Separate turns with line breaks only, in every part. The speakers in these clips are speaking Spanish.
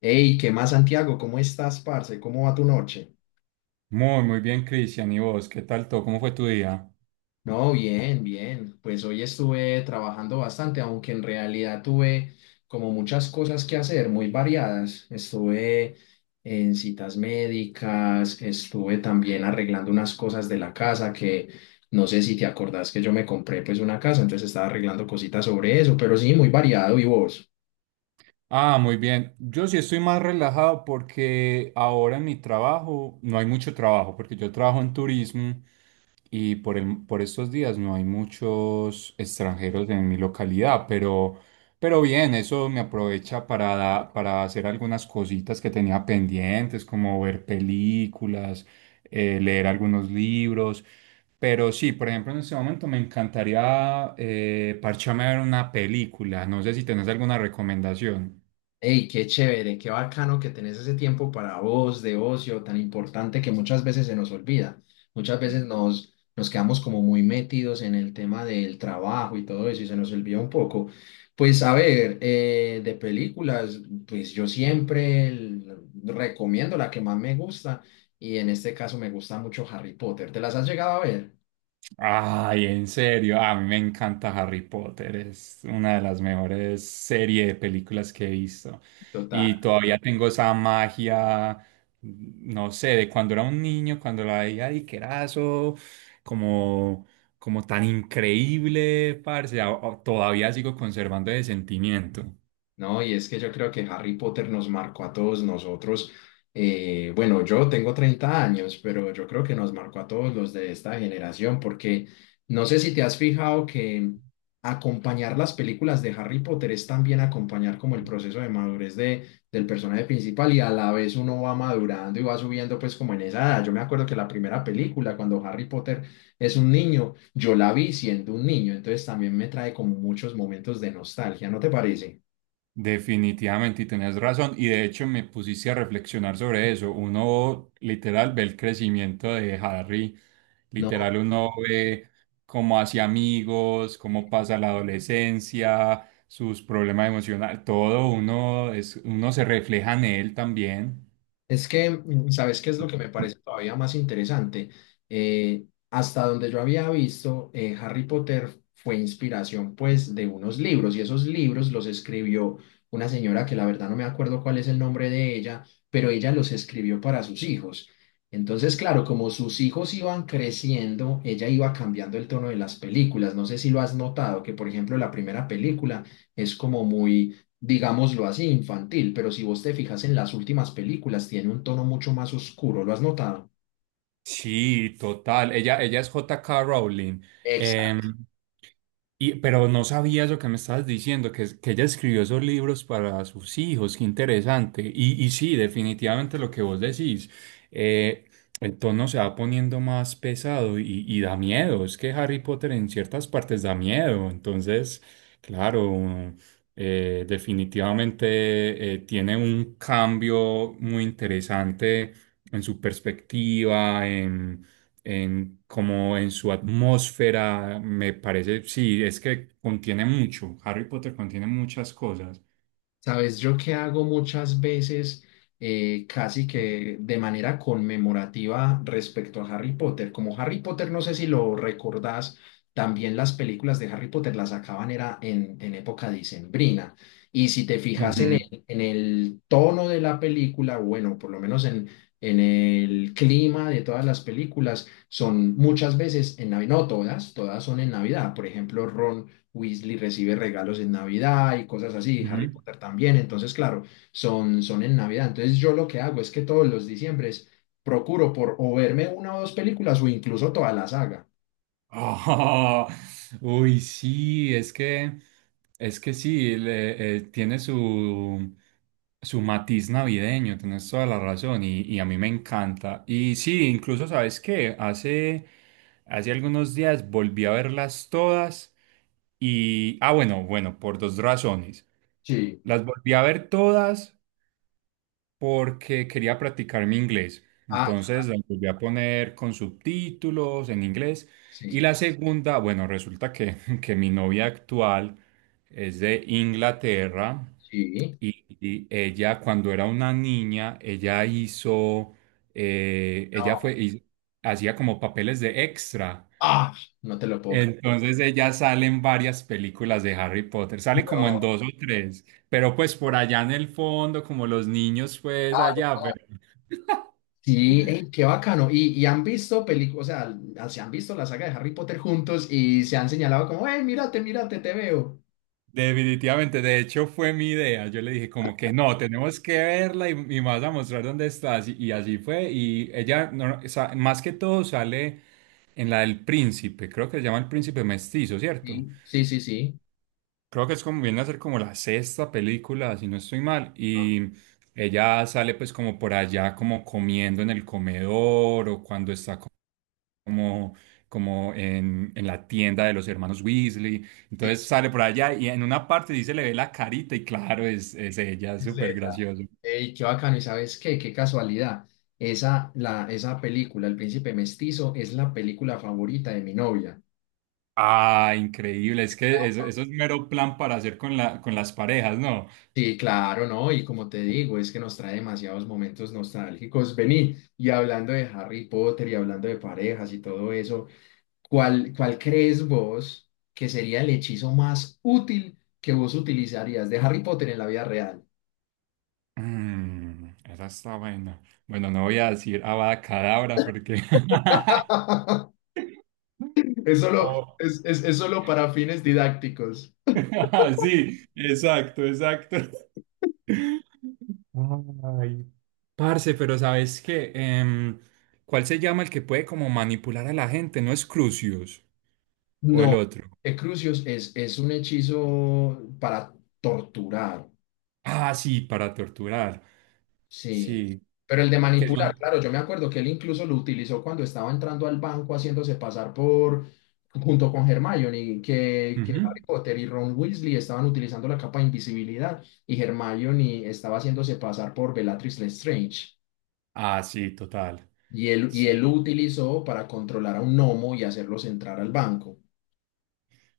Hey, ¿qué más, Santiago? ¿Cómo estás, parce? ¿Cómo va tu noche?
Muy, muy bien, Cristian. ¿Y vos? ¿Qué tal todo? ¿Cómo fue tu día?
No, bien, bien. Pues hoy estuve trabajando bastante, aunque en realidad tuve como muchas cosas que hacer, muy variadas. Estuve en citas médicas, estuve también arreglando unas cosas de la casa que no sé si te acordás que yo me compré pues una casa, entonces estaba arreglando cositas sobre eso, pero sí, muy variado. ¿Y vos?
Ah, muy bien. Yo sí estoy más relajado porque ahora en mi trabajo no hay mucho trabajo, porque yo trabajo en turismo y por estos días no hay muchos extranjeros en mi localidad, pero bien, eso me aprovecha para hacer algunas cositas que tenía pendientes, como ver películas, leer algunos libros. Pero sí, por ejemplo, en este momento me encantaría parcharme a ver una película. No sé si tenés alguna recomendación.
Hey, qué chévere, qué bacano que tenés ese tiempo para vos de ocio tan importante que muchas veces se nos olvida. Muchas veces nos quedamos como muy metidos en el tema del trabajo y todo eso y se nos olvida un poco. Pues a ver, de películas, pues yo siempre recomiendo la que más me gusta y en este caso me gusta mucho Harry Potter. ¿Te las has llegado a ver?
Ay, en serio, a mí me encanta Harry Potter, es una de las mejores series de películas que he visto. Y todavía tengo esa magia, no sé, de cuando era un niño, cuando la veía y que era eso, como, como tan increíble, parce, todavía sigo conservando ese sentimiento.
No, y es que yo creo que Harry Potter nos marcó a todos nosotros. Bueno, yo tengo 30 años, pero yo creo que nos marcó a todos los de esta generación, porque no sé si te has fijado que acompañar las películas de Harry Potter es también acompañar como el proceso de del personaje principal y a la vez uno va madurando y va subiendo pues como en esa edad. Yo me acuerdo que la primera película, cuando Harry Potter es un niño, yo la vi siendo un niño, entonces también me trae como muchos momentos de nostalgia, ¿no te parece?
Definitivamente, y tenés razón, y de hecho me pusiste a reflexionar sobre eso. Uno literal ve el crecimiento de Harry,
No,
literal uno ve cómo hace amigos, cómo pasa la adolescencia, sus problemas emocionales, todo uno es, uno se refleja en él también.
es que, ¿sabes qué es lo que me parece todavía más interesante? Eh, Hasta donde yo había visto, Harry Potter fue inspiración pues de unos libros y esos libros los escribió una señora que la verdad no me acuerdo cuál es el nombre de ella, pero ella los escribió para sus hijos. Entonces, claro, como sus hijos iban creciendo, ella iba cambiando el tono de las películas. No sé si lo has notado, que por ejemplo la primera película es como muy, digámoslo así, infantil, pero si vos te fijas en las últimas películas, tiene un tono mucho más oscuro, ¿lo has notado?
Sí, total. Ella es J.K. Rowling. Em,
Exacto.
Y, pero no sabía eso que me estabas diciendo, que ella escribió esos libros para sus hijos, qué interesante. Y sí, definitivamente lo que vos decís, eh, el tono se va poniendo más pesado y da miedo, es que Harry Potter en ciertas partes da miedo, entonces, claro, definitivamente tiene un cambio muy interesante en su perspectiva, en, como en su atmósfera, me parece, sí, es que contiene mucho, Harry Potter contiene muchas cosas.
Sabes, yo que hago muchas veces, casi que de manera conmemorativa respecto a Harry Potter. Como Harry Potter, no sé si lo recordás, también las películas de Harry Potter las sacaban era en época dicembrina. Y si te fijas en
Ujú,
sí, en el tono de la película, bueno, por lo menos en el clima de todas las películas, son muchas veces en Navidad, no todas, todas son en Navidad. Por ejemplo, Ron Weasley recibe regalos en Navidad y cosas así, Harry
ujú.
Potter también, entonces claro, son en Navidad. Entonces yo lo que hago es que todos los diciembres procuro por o verme una o dos películas o incluso toda la saga.
Ah, uy, sí, es que sí, tiene su, su matiz navideño, tienes toda la razón y a mí me encanta. Y sí, incluso, ¿sabes qué? Hace, hace algunos días volví a verlas todas y, ah, bueno, bueno, por dos razones.
Sí.
Las volví a ver todas porque quería practicar mi inglés.
Ah, yo
Entonces
también.
las volví a poner con subtítulos en inglés. Y
Sí,
la segunda, bueno, resulta que, que mi novia actual es de Inglaterra
sí.
y ella cuando era una niña, ella hizo, ella
No.
fue, hiz- hacía como papeles de extra,
Ah, no te lo
entonces de ella sale en varias películas de Harry Potter, sale como en
No.
dos o tres, pero pues por allá en el fondo, como los niños pues allá, pero
Sí, ey, qué bacano. Y han visto películas, o sea, ah, se han visto la saga de Harry Potter juntos y se han señalado como, hey, mírate, mírate, te veo.
definitivamente, de hecho fue mi idea, yo le dije como que no, tenemos que verla y me vas a mostrar dónde estás y así fue y ella no- no, sa- más que todo sale en la del príncipe, creo que se llama el príncipe mestizo, ¿cierto?
Sí, sí, sí, sí.
Creo que es como viene a ser como la sexta película, si no estoy mal, y ella sale pues como por allá como comiendo en el comedor o cuando está co- como, como en la tienda de los hermanos Weasley,
Sí.
entonces sale por allá y en una parte sí se le ve la carita y claro, es ella, es
Es de
súper
ella.
gracioso.
Ey, qué bacano, ¿y sabes qué? Qué casualidad. Esa, la, esa película, El Príncipe Mestizo, es la película favorita de mi novia.
Ah, increíble, es que eso es mero plan para hacer con la, con las parejas, ¿no?
Sí, claro, ¿no? Y como te digo, es que nos trae demasiados momentos nostálgicos. Vení, y hablando de Harry Potter y hablando de parejas y todo eso, ¿cuál, cuál crees vos que sería el hechizo más útil que vos utilizarías de Harry Potter en la vida real?
Mm, esa está buena. Bueno, no voy a decir Avada Kedavra porque...
Es solo,
Oh.
es solo para fines didácticos.
Sí, exacto, exacto. Ay. Parce, pero ¿sabes qué? ¿Cuál se llama el que puede como manipular a la gente? ¿No es Crucius? ¿O el
No,
otro?
Crucius es un hechizo para torturar,
Ah, sí, para torturar.
sí.
Sí.
Pero el de
que
manipular,
son?
claro, yo me acuerdo que él incluso lo utilizó cuando estaba entrando al banco haciéndose pasar por, junto con Hermione, que
Ujú.
Harry Potter y Ron Weasley estaban utilizando la capa de invisibilidad y Hermione estaba haciéndose pasar por Bellatrix Lestrange.
Ah, sí, total.
Y él lo
Sí,
utilizó para controlar a un gnomo y hacerlos entrar al banco.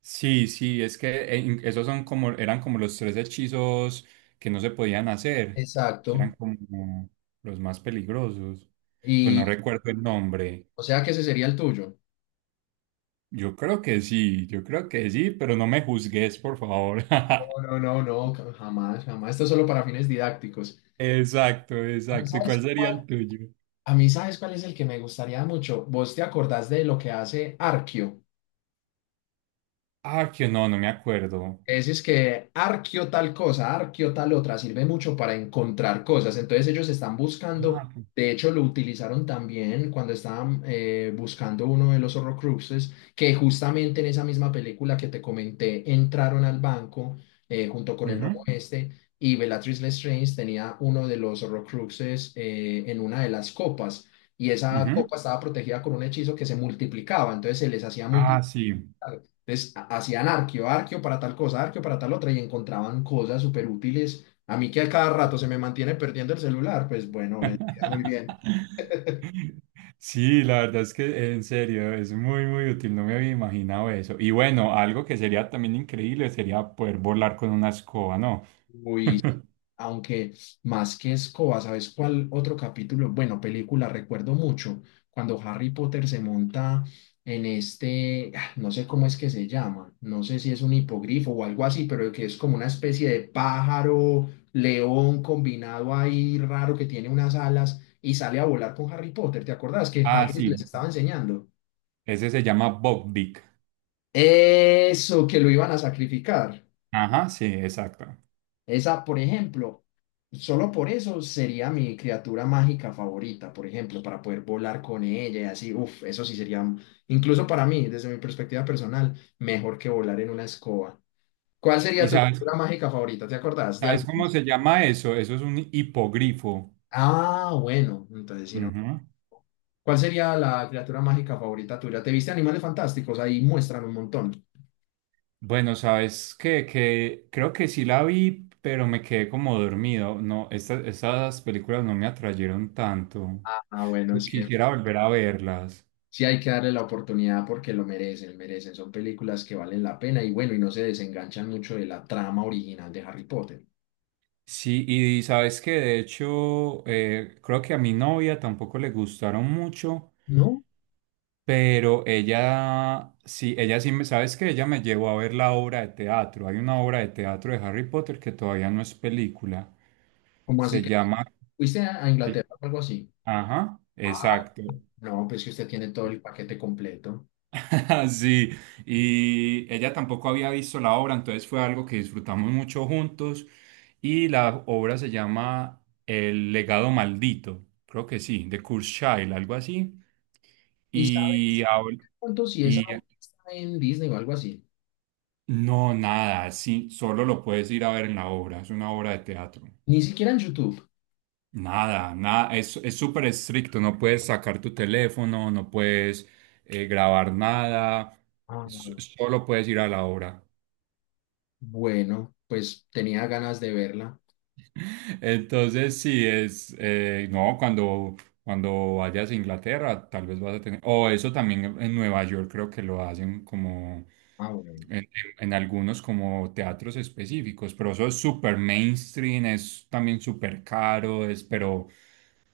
sí, sí, esos son como, eran como los tres hechizos que no se podían hacer, que
Exacto.
eran como los más peligrosos. Pues no
Y
recuerdo el nombre.
o sea que ese sería el tuyo.
Yo creo que sí, yo creo que sí, pero no me juzgues, por favor.
No, no, no, no, jamás, jamás. Esto es solo para fines didácticos.
Exacto,
A mí,
exacto. ¿Y cuál
¿sabes
sería
cuál?
el tuyo?
A mí, ¿sabes cuál es el que me gustaría mucho? ¿Vos te acordás de lo que hace Arquio?
Ah, que no, no me acuerdo.
Decís que arqueo tal cosa, arqueo tal otra, sirve mucho para encontrar cosas. Entonces ellos están buscando,
Ah, que-
de hecho lo utilizaron también cuando estaban buscando uno de los Horrocruxes, que justamente en esa misma película que te comenté, entraron al banco junto con el gnomo
ujú,
este y Bellatrix Lestrange tenía uno de los Horrocruxes en una de las copas. Y esa
ujú.
copa estaba protegida con un hechizo que se multiplicaba, entonces se les hacía
Ah,
muy...
sí.
Claro. Entonces hacían arqueo, arqueo para tal cosa, arqueo para tal otra y encontraban cosas súper útiles. A mí que a cada rato se me mantiene perdiendo el celular, pues bueno, vendría muy bien.
Sí, la verdad es que en serio es muy, muy útil. No me había imaginado eso. Y bueno, algo que sería también increíble sería poder volar con una escoba, ¿no?
Muy... Aunque más que escoba, ¿sabes cuál otro capítulo? Bueno, película, recuerdo mucho cuando Harry Potter se monta en este, ah, no sé cómo es que se llama, no sé si es un hipogrifo o algo así, pero que es como una especie de pájaro, león combinado ahí raro que tiene unas alas y sale a volar con Harry Potter. ¿Te acordás que
Ah,
Hagrid les
sí.
estaba enseñando?
Ese se llama Bob Dick.
Eso, que lo iban a sacrificar.
Ajá, sí, exacto.
Esa, por ejemplo, solo por eso sería mi criatura mágica favorita, por ejemplo, para poder volar con ella y así, uff, eso sí sería, incluso para mí, desde mi perspectiva personal, mejor que volar en una escoba. ¿Cuál sería
¿Y
tu
sabes?
criatura mágica favorita? ¿Te acordás de
¿Sabes
alguna?
cómo se llama eso? Eso es un hipogrifo.
Ah, bueno, entonces sí, no.
Ujú.
¿Cuál sería la criatura mágica favorita tuya? ¿Te viste Animales Fantásticos? Ahí muestran un montón.
Bueno, sabes que creo que sí la vi, pero me quedé como dormido. No, estas, esas películas no me atrayeron tanto.
Ah, bueno,
Yo
sí.
quisiera volver a verlas.
Sí, hay que darle la oportunidad porque lo merecen, merecen. Son películas que valen la pena y bueno, y no se desenganchan mucho de la trama original de Harry Potter.
Sí, y sabes que de hecho, creo que a mi novia tampoco le gustaron mucho.
¿No?
Pero ella, sí, sabes que ella me llevó a ver la obra de teatro. Hay una obra de teatro de Harry Potter que todavía no es película.
¿Cómo así
Se
que
llama...
fuiste a Inglaterra o algo así?
Ajá,
Ah,
exacto.
no, pues que usted tiene todo el paquete completo.
Sí, y ella tampoco había visto la obra, entonces fue algo que disfrutamos mucho juntos. Y la obra se llama El legado maldito, creo que sí, de Kurzweil, algo así.
¿Y
Y,
sabes
habla-
cuánto si esa
y
obra está en Disney o algo así?
no, nada, sí, solo lo puedes ir a ver en la obra, es una obra de teatro.
Ni siquiera en YouTube.
Nada, nada, es súper estricto, no puedes sacar tu teléfono, no puedes grabar nada,
Ah,
solo puedes ir a la obra.
bueno, pues tenía ganas de verla.
Entonces, sí, no, cuando, cuando vayas a Inglaterra, tal vez vas a tener, o eso también en Nueva York creo que lo hacen como...
Ah, bueno.
en, en algunos como teatros específicos, pero eso es súper mainstream, es también súper caro, es,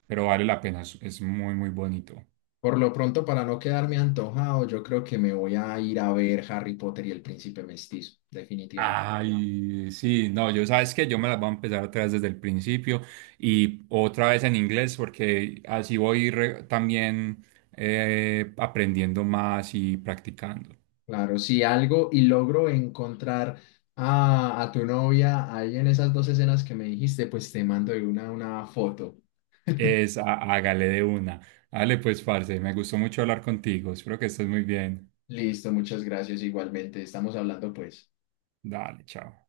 pero vale la pena, es muy, muy bonito.
Por lo pronto, para no quedarme antojado, yo creo que me voy a ir a ver Harry Potter y el Príncipe Mestizo, definitivamente.
Ay, sí, no, yo sabes que yo me las voy a empezar otra vez desde el principio y otra vez en inglés porque así también aprendiendo más y practicando.
Claro, si algo y logro encontrar a tu novia ahí en esas dos escenas que me dijiste, pues te mando una foto.
Hágale de una. Dale, pues, parce, me gustó mucho hablar contigo. Espero que estés muy bien.
Listo, muchas gracias igualmente. Estamos hablando pues.
Dale, chao.